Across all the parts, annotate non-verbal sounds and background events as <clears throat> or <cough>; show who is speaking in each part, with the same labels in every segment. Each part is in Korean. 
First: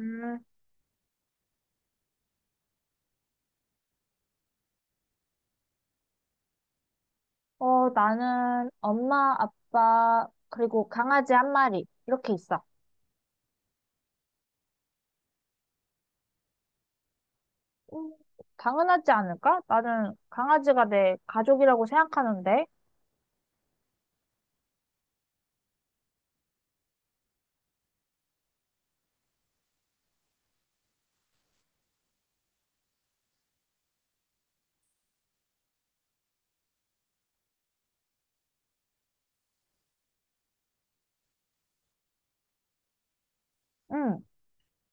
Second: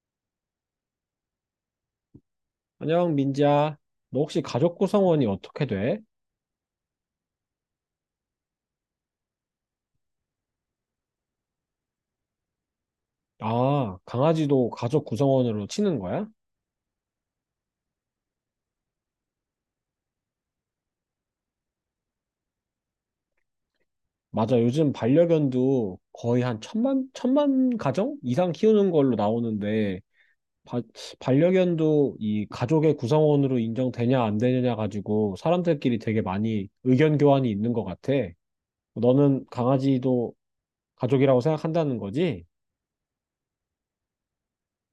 Speaker 1: 음,
Speaker 2: 안녕, 민지야. 너 혹시 가족 구성원이 어떻게 돼?
Speaker 1: 나는 엄마, 아빠, 그리고 강아지 한 마리, 이렇게 있어.
Speaker 2: 아, 강아지도 가족 구성원으로 치는 거야?
Speaker 1: 음, 당연하지 않을까? 나는 강아지가 내 가족이라고 생각하는데,
Speaker 2: 맞아, 요즘 반려견도 거의 한 천만 가정 이상 키우는 걸로 나오는데, 바- 반려견도 이 가족의 구성원으로 인정되냐 안 되느냐 가지고 사람들끼리 되게 많이 의견 교환이 있는 것 같아. 너는 강아지도 가족이라고 생각한다는 거지?
Speaker 1: 음,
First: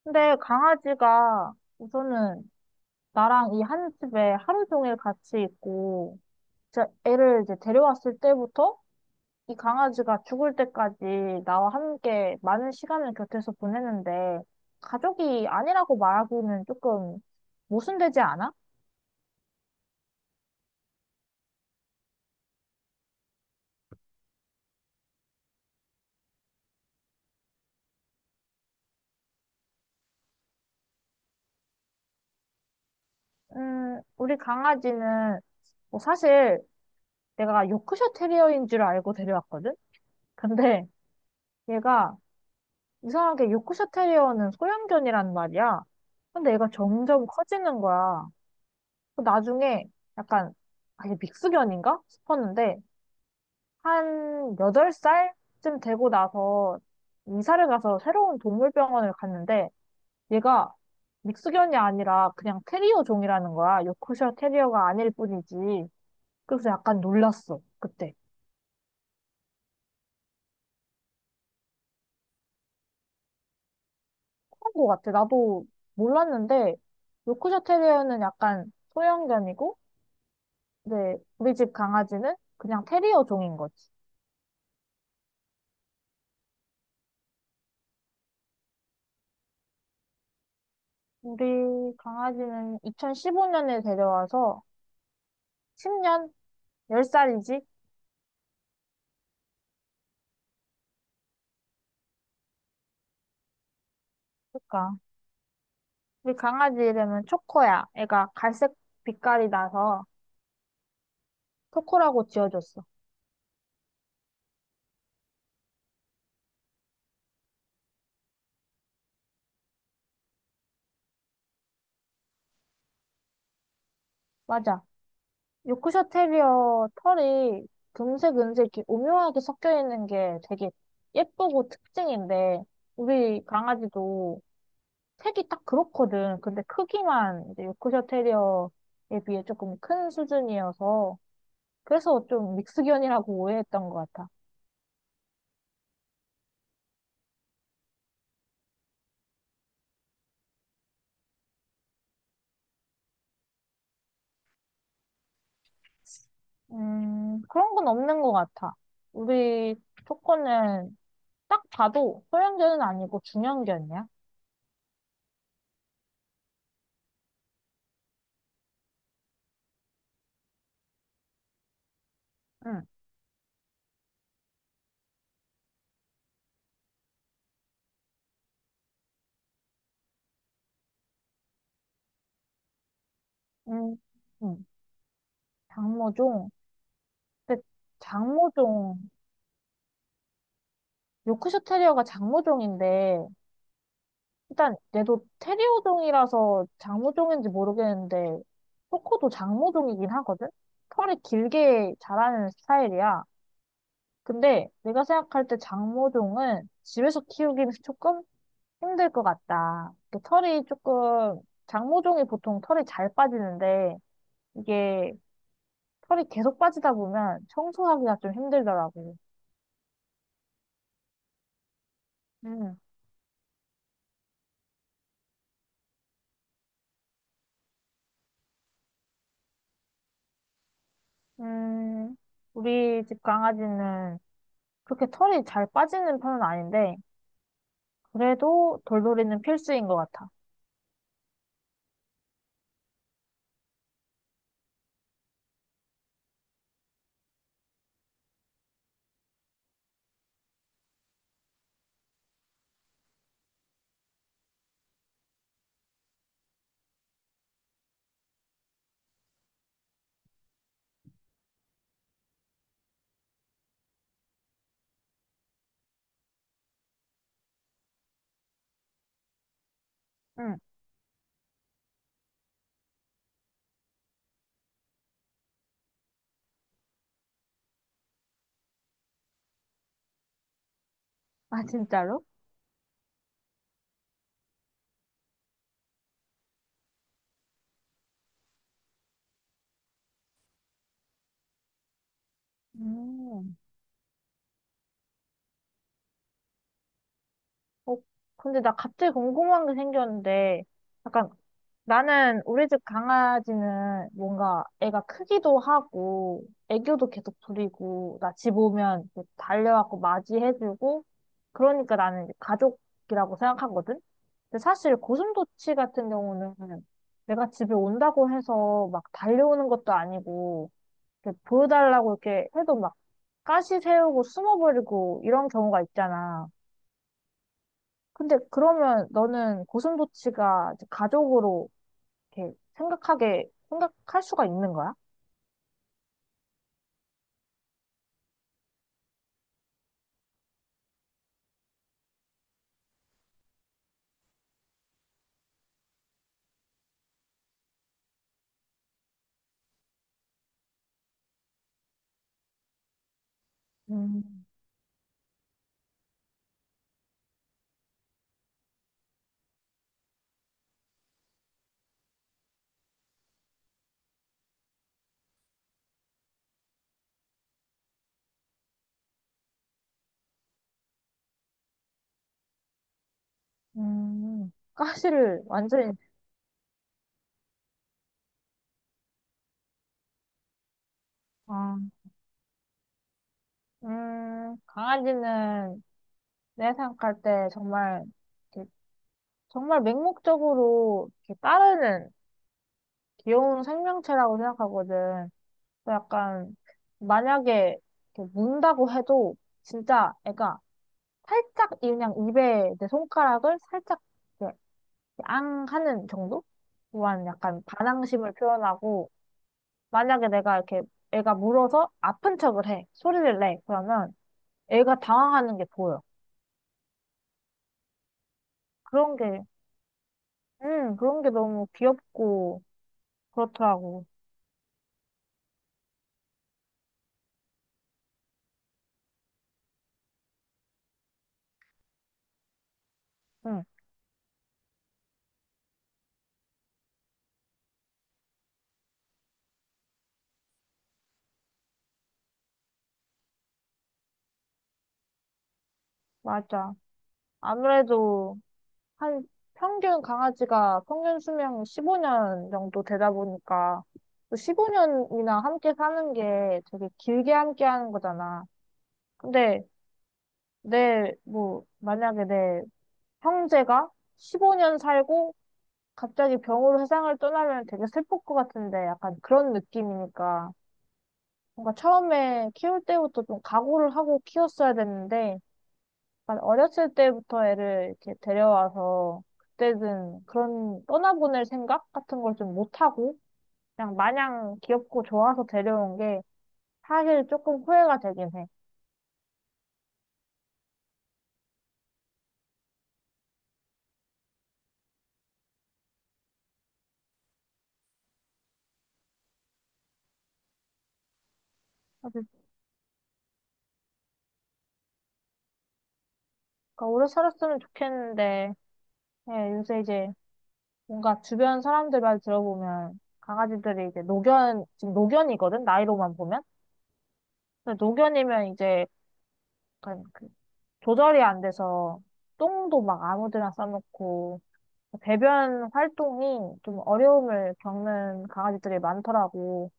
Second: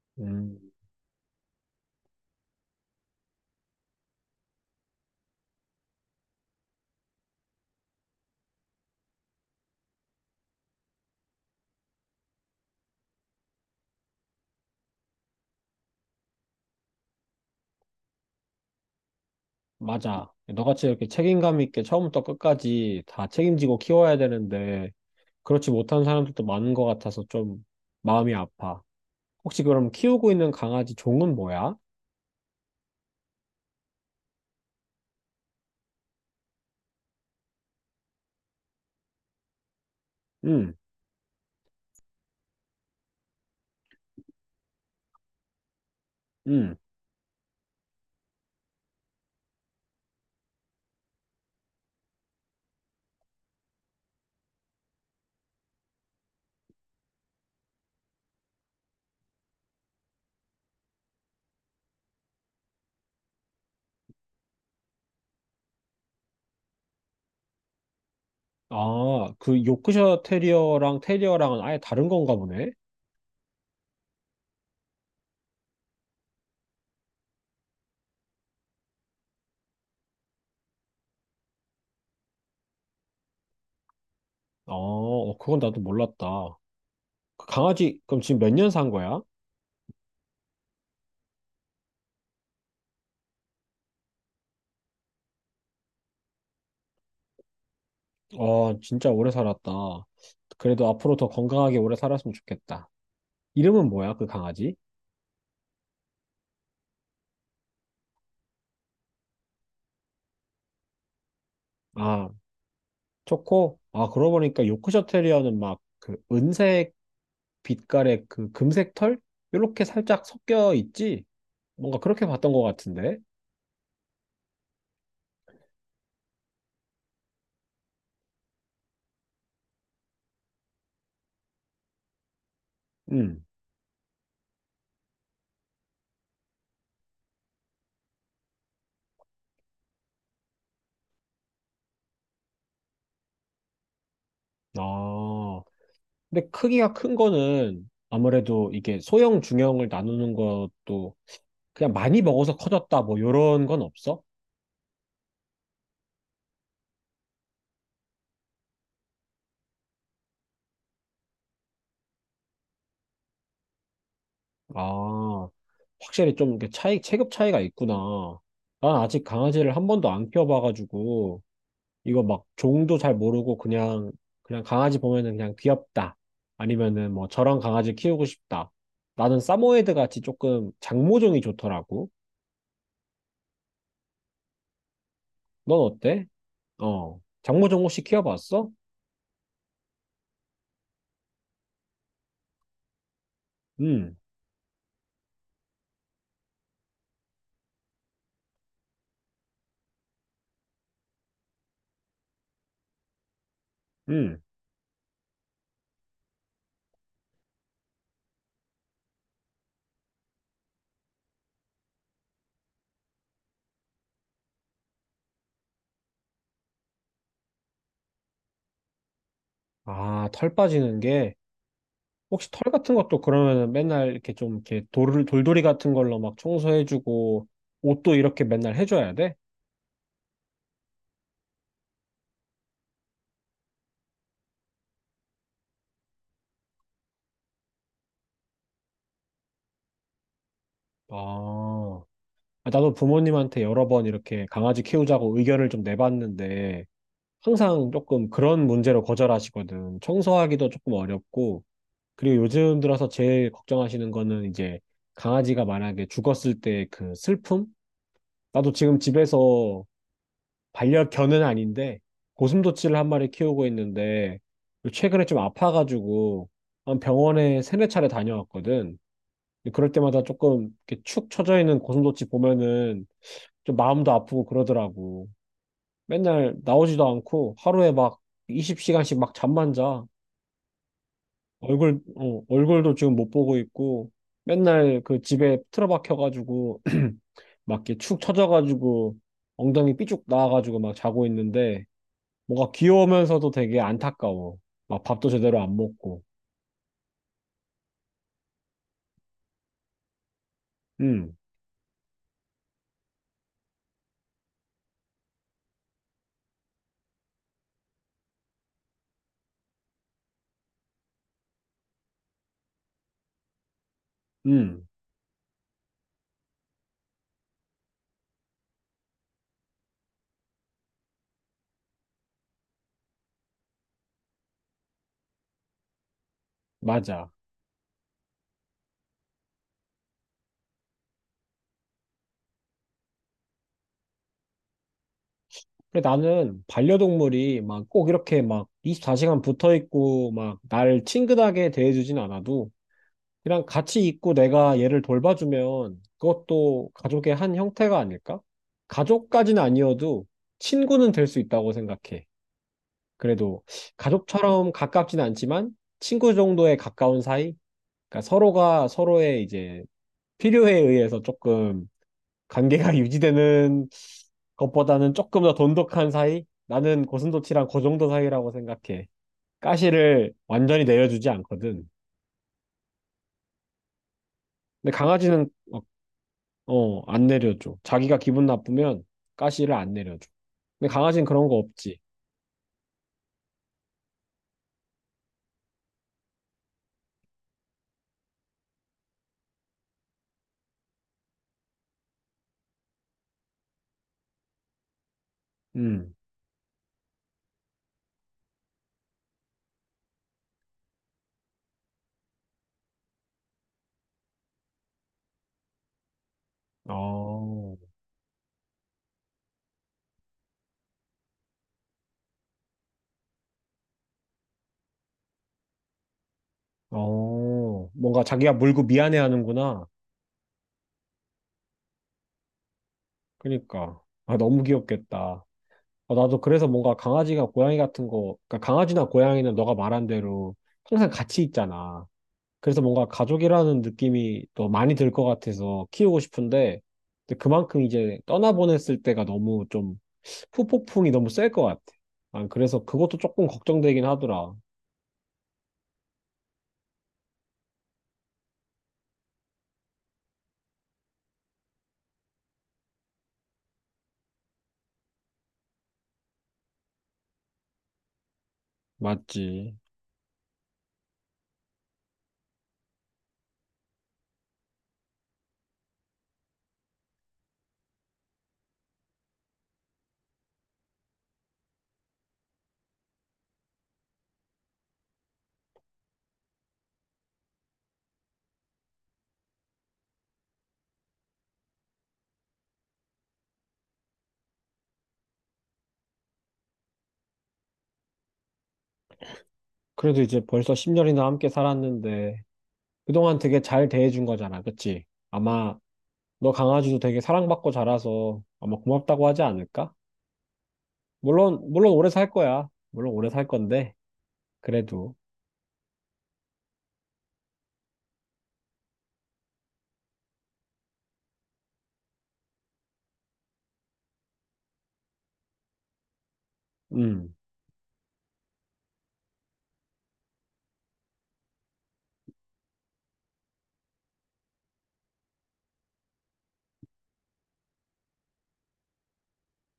Speaker 1: 근데
Speaker 2: 음,
Speaker 1: 강아지가 우선은 나랑 이 한 집에 하루 종일 같이 있고, 진 애를 이제 데려왔을 때부터 이 강아지가 죽을 때까지 나와 함께 많은 시간을 곁에서 보내는데, 가족이 아니라고 말하기는 조금 모순되지 않아?
Speaker 2: 맞아. 너같이 이렇게 책임감 있게 처음부터 끝까지 다 책임지고 키워야 되는데, 그렇지 못한 사람들도 많은 것 같아서 좀 마음이 아파. 혹시 그럼 키우고 있는 강아지 종은 뭐야?
Speaker 1: 우리 강아지는 뭐 사실 내가 요크셔 테리어인 줄 알고 데려왔거든?
Speaker 2: 응.
Speaker 1: 근데 얘가 이상하게 요크셔 테리어는 소형견이란 말이야. 근데 얘가
Speaker 2: 응.
Speaker 1: 점점 커지는 거야. 그 나중에 약간 아예 믹스견인가 싶었는데 한 8살쯤 되고 나서 이사를 가서 새로운 동물병원을 갔는데 얘가 믹스견이 아니라 그냥 테리어 종이라는 거야. 요크셔 테리어가 아닐 뿐이지. 그래서 약간 놀랐어, 그때.
Speaker 2: 아, 그 요크셔 테리어랑 테리어랑은 아예 다른 건가 보네?
Speaker 1: 그런 거 같아. 나도 몰랐는데, 요크셔 테리어는 약간 소형견이고, 이제 우리 집 강아지는 그냥 테리어 종인 거지.
Speaker 2: 아 어, 그건 나도 몰랐다. 그 강아지, 그럼 지금 몇 년 산 거야?
Speaker 1: 우리 강아지는 2015년에 데려와서 10년? 10살이지?
Speaker 2: 어, 진짜 오래 살았다. 그래도 앞으로 더 건강하게 오래 살았으면 좋겠다. 이름은 뭐야, 그 강아지?
Speaker 1: 그러니까. 우리 강아지 이름은 초코야. 애가 갈색 빛깔이 나서 초코라고
Speaker 2: 아,
Speaker 1: 지어줬어.
Speaker 2: 초코? 아, 그러고 보니까 요크셔 테리어는 막 그 은색 빛깔의 그 금색 털? 요렇게 살짝 섞여 있지? 뭔가 그렇게 봤던 것 같은데.
Speaker 1: 맞아. 요크셔 테리어 털이 금색, 은색 이렇게 오묘하게 섞여 있는 게 되게 예쁘고 특징인데
Speaker 2: 음.
Speaker 1: 우리 강아지도 색이 딱 그렇거든. 근데 크기만 이제 요크셔 테리어에 비해 조금 큰 수준이어서 그래서 좀 믹스견이라고 오해했던 것 같아.
Speaker 2: 아. 근데 크기가 큰 거는 아무래도 이게 소형, 중형을 나누는 것도 그냥 많이 먹어서 커졌다 뭐 요런 건 없어?
Speaker 1: 그런 건 없는 것 같아. 우리 초코는 딱 봐도 소형견은 아니고 중형견이야.
Speaker 2: 아. 확실히 좀 이렇게 차이, 체급 차이가 있구나. 난 아직 강아지를 한 번도 안 키워봐가지고 이거 막
Speaker 1: 응.
Speaker 2: 종도 잘 모르고 그냥 강아지 보면은 그냥 귀엽다. 아니면은 뭐 저런 강아지 키우고 싶다. 나는 사모예드 같이 조금 장모종이 좋더라고.
Speaker 1: 음, 음,
Speaker 2: 넌 어때?
Speaker 1: 장모종.
Speaker 2: 어.
Speaker 1: 근데
Speaker 2: 장모종 혹시 키워봤어?
Speaker 1: 장모종 요크셔 테리어가 장모종인데,
Speaker 2: 음.
Speaker 1: 일단 얘도 테리어종이라서 장모종인지 모르겠는데, 코코도 장모종이긴 하거든? 털이 길게 자라는 스타일이야.
Speaker 2: 음.
Speaker 1: 근데 내가 생각할 때 장모종은 집에서 키우기는 조금 힘들 것 같다. 그 털이 조금, 장모종이 보통 털이 잘 빠지는데, 이게 털이 계속 빠지다 보면 청소하기가 좀 힘들더라고.
Speaker 2: 아, 털 빠지는 게 혹시 털
Speaker 1: 음,
Speaker 2: 같은 것도 그러면은 맨날 이렇게 좀 이렇게 돌 돌돌이 같은 걸로 막 청소해주고 옷도 이렇게 맨날 해줘야 돼?
Speaker 1: 음, 우리 집 강아지는 그렇게 털이 잘 빠지는 편은 아닌데, 그래도 돌돌이는 필수인 것 같아.
Speaker 2: 아, 아, 나도 부모님한테 여러 번 이렇게 강아지 키우자고 의견을 좀 내봤는데 항상 조금 그런 문제로 거절하시거든. 청소하기도 조금 어렵고, 그리고 요즘 들어서 제일 걱정하시는 거는 이제 강아지가 만약에 죽었을 때 그 슬픔? 나도 지금 집에서 반려견은 아닌데, 고슴도치를 한 마리 키우고 있는데, 최근에 좀 아파가지고 한 병원에 세네 차례 다녀왔거든. 근데 그럴 때마다
Speaker 1: 응.
Speaker 2: 조금 이렇게 축 처져 있는 고슴도치 보면은 좀 마음도 아프고 그러더라고. 맨날 나오지도 않고 하루에 막 20시간씩 막 잠만 자.
Speaker 1: 아,
Speaker 2: 얼굴,
Speaker 1: 진짜로?
Speaker 2: 어, 얼굴도 지금 못 보고 있고 맨날 그 집에 틀어박혀가지고 <clears throat> 막 이렇게 축 처져가지고 엉덩이 삐쭉 나와가지고 막 자고 있는데 뭔가 귀여우면서도
Speaker 1: 음.
Speaker 2: 되게 안타까워. 막 밥도 제대로 안 먹고.
Speaker 1: 어, 근데 나 갑자기 궁금한 게 생겼는데, 약간
Speaker 2: 음,
Speaker 1: 나는 우리 집 강아지는 뭔가 애가 크기도 하고, 애교도 계속 부리고, 나 집 오면 이렇게 달려와서 맞이해주고, 그러니까 나는 이제 가족이라고 생각하거든? 근데
Speaker 2: 음,
Speaker 1: 사실 고슴도치 같은 경우는 내가 집에 온다고 해서 막 달려오는 것도 아니고, 이렇게 보여달라고 이렇게 해도 막 가시 세우고 숨어버리고 이런 경우가 있잖아.
Speaker 2: 맞아.
Speaker 1: 근데 그러면 너는 고슴도치가 이제 가족으로 생각할 수가 있는 거야?
Speaker 2: 근데 나는 반려동물이 막 꼭 이렇게 막 24시간 붙어 있고 막 날 친근하게 대해주진 않아도 이랑 같이 있고 내가 얘를 돌봐주면 그것도 가족의 한 형태가 아닐까? 가족까지는 아니어도 친구는 될 수 있다고 생각해. 그래도
Speaker 1: 음,
Speaker 2: 가족처럼 가깝진 않지만 친구 정도에 가까운 사이? 그러니까 서로가 서로의 이제 필요에 의해서 조금 관계가 <laughs> 유지되는 것보다는 조금 더 돈독한 사이? 나는 고슴도치랑 그 정도 사이라고 생각해. 가시를 완전히 내려주지 않거든. 근데
Speaker 1: 가시를
Speaker 2: 강아지는
Speaker 1: 완전히,
Speaker 2: 어, 안 내려줘. 자기가 기분 나쁘면 가시를 안 내려줘. 근데 강아지는 그런 거
Speaker 1: 아,
Speaker 2: 없지.
Speaker 1: 강아지는 내 생각할 때 정말, 이렇게 정말 맹목적으로 이렇게 따르는 귀여운 생명체라고 생각하거든.
Speaker 2: 음.
Speaker 1: 약간 만약에 이렇게 문다고 해도 진짜 애가 살짝 그냥 입에 내 손가락을 살짝 이렇게 앙 하는 정도만 약간
Speaker 2: 어,
Speaker 1: 반항심을 표현하고 만약에 내가 이렇게 애가 물어서 아픈 척을 해 소리를 내 그러면 애가 당황하는 게 보여.
Speaker 2: 어, 뭔가 자기가 물고
Speaker 1: 그런 게
Speaker 2: 미안해하는구나.
Speaker 1: 그런 게 너무 귀엽고
Speaker 2: 그러니까.
Speaker 1: 그렇더라고.
Speaker 2: 아, 너무 귀엽겠다. 아, 나도 그래서 뭔가 강아지가 고양이 같은 거, 그러니까 강아지나 고양이는 너가 말한 대로 항상 같이 있잖아. 그래서 뭔가
Speaker 1: 응.
Speaker 2: 가족이라는 느낌이 더 많이 들 것 같아서 키우고 싶은데, 근데 그만큼 이제 떠나보냈을 때가 너무 좀 후폭풍이 너무 셀 것 같아. 아, 그래서 그것도 조금 걱정되긴 하더라.
Speaker 1: 맞아. 아무래도 한 평균 강아지가 평균 수명 15년 정도 되다 보니까 15년이나 함께 사는 게 되게 길게 함께 하는 거잖아. 근데
Speaker 2: 맞지.
Speaker 1: 내, 뭐, 만약에 내 형제가 15년 살고 갑자기 병으로 세상을 떠나면 되게 슬플 것 같은데 약간 그런 느낌이니까 뭔가 처음에 키울 때부터 좀 각오를 하고 키웠어야 됐는데 약간 어렸을 때부터 애를 이렇게 데려와서 그때는 그런 떠나보낼 생각 같은 걸 좀 못하고 그냥 마냥 귀엽고 좋아서 데려온 게 사실 조금 후회가 되긴 해.
Speaker 2: 그래도 이제 벌써 10년이나 함께 살았는데, 그동안 되게 잘 대해준 거잖아. 그치? 아마 너 강아지도 되게 사랑받고 자라서 아마 고맙다고 하지 않을까? 물론 오래
Speaker 1: 그러니까
Speaker 2: 살 거야. 물론 오래 살 건데, 그래도.
Speaker 1: 오래 살았으면 좋겠는데 예, 요새 이제 뭔가 주변 사람들 말 들어보면 강아지들이 이제 노견 지금 노견이거든 나이로만 보면
Speaker 2: 음.
Speaker 1: 근데 노견이면 이제 약간 그 조절이 안 돼서 똥도 막 아무데나 싸놓고 배변 활동이 좀 어려움을 겪는 강아지들이 많더라고.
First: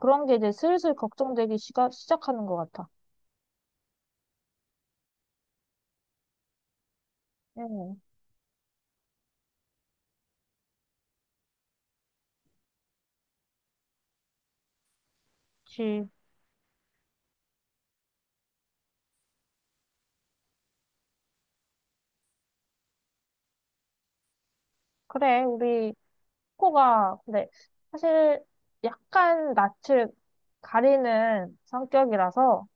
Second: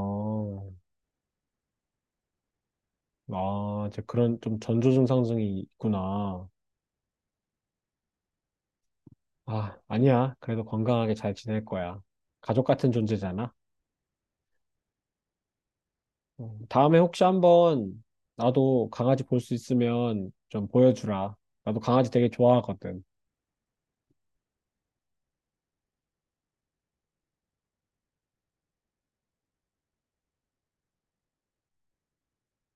Speaker 1: 그런 게 이제 슬슬 걱정되기 시작하는 것 같아.
Speaker 2: 아, 이제 그런 좀 전조 증상증이 있구나.
Speaker 1: 응,
Speaker 2: 아, 아니야. 그래도 건강하게 잘 지낼 거야. 가족 같은 존재잖아.
Speaker 1: 그치.
Speaker 2: 어, 다음에 혹시 한번 나도 강아지 볼 수 있으면 좀 보여주라. 나도 강아지 되게 좋아하거든.
Speaker 1: 그래, 우리 코가, 근데 사실 약간 낯을 가리는 성격이라서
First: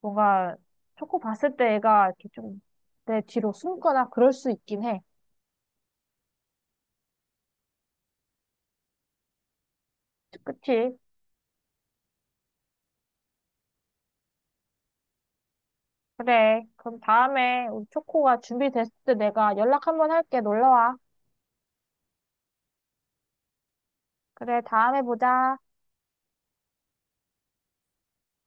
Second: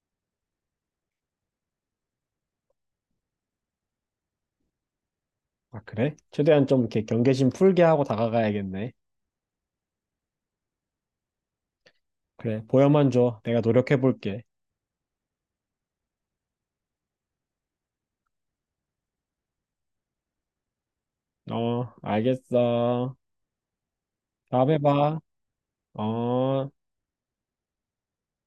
Speaker 1: 뭔가 초코 봤을 때 애가 이렇게 좀 내 뒤로 숨거나 그럴 수 있긴 해.
Speaker 2: 아, 그래? 최대한 좀 이렇게 경계심 풀게 하고 다가가야겠네.
Speaker 1: 그치.
Speaker 2: 그래, 보여만 줘. 내가 노력해 볼게.
Speaker 1: 그래. 그럼 다음에 우리 초코가 준비됐을 때 내가 연락 한번 할게. 놀러와.
Speaker 2: 어, 알겠어.
Speaker 1: 그래,
Speaker 2: 다음에
Speaker 1: 다음에
Speaker 2: 봐.
Speaker 1: 보자.
Speaker 2: 어.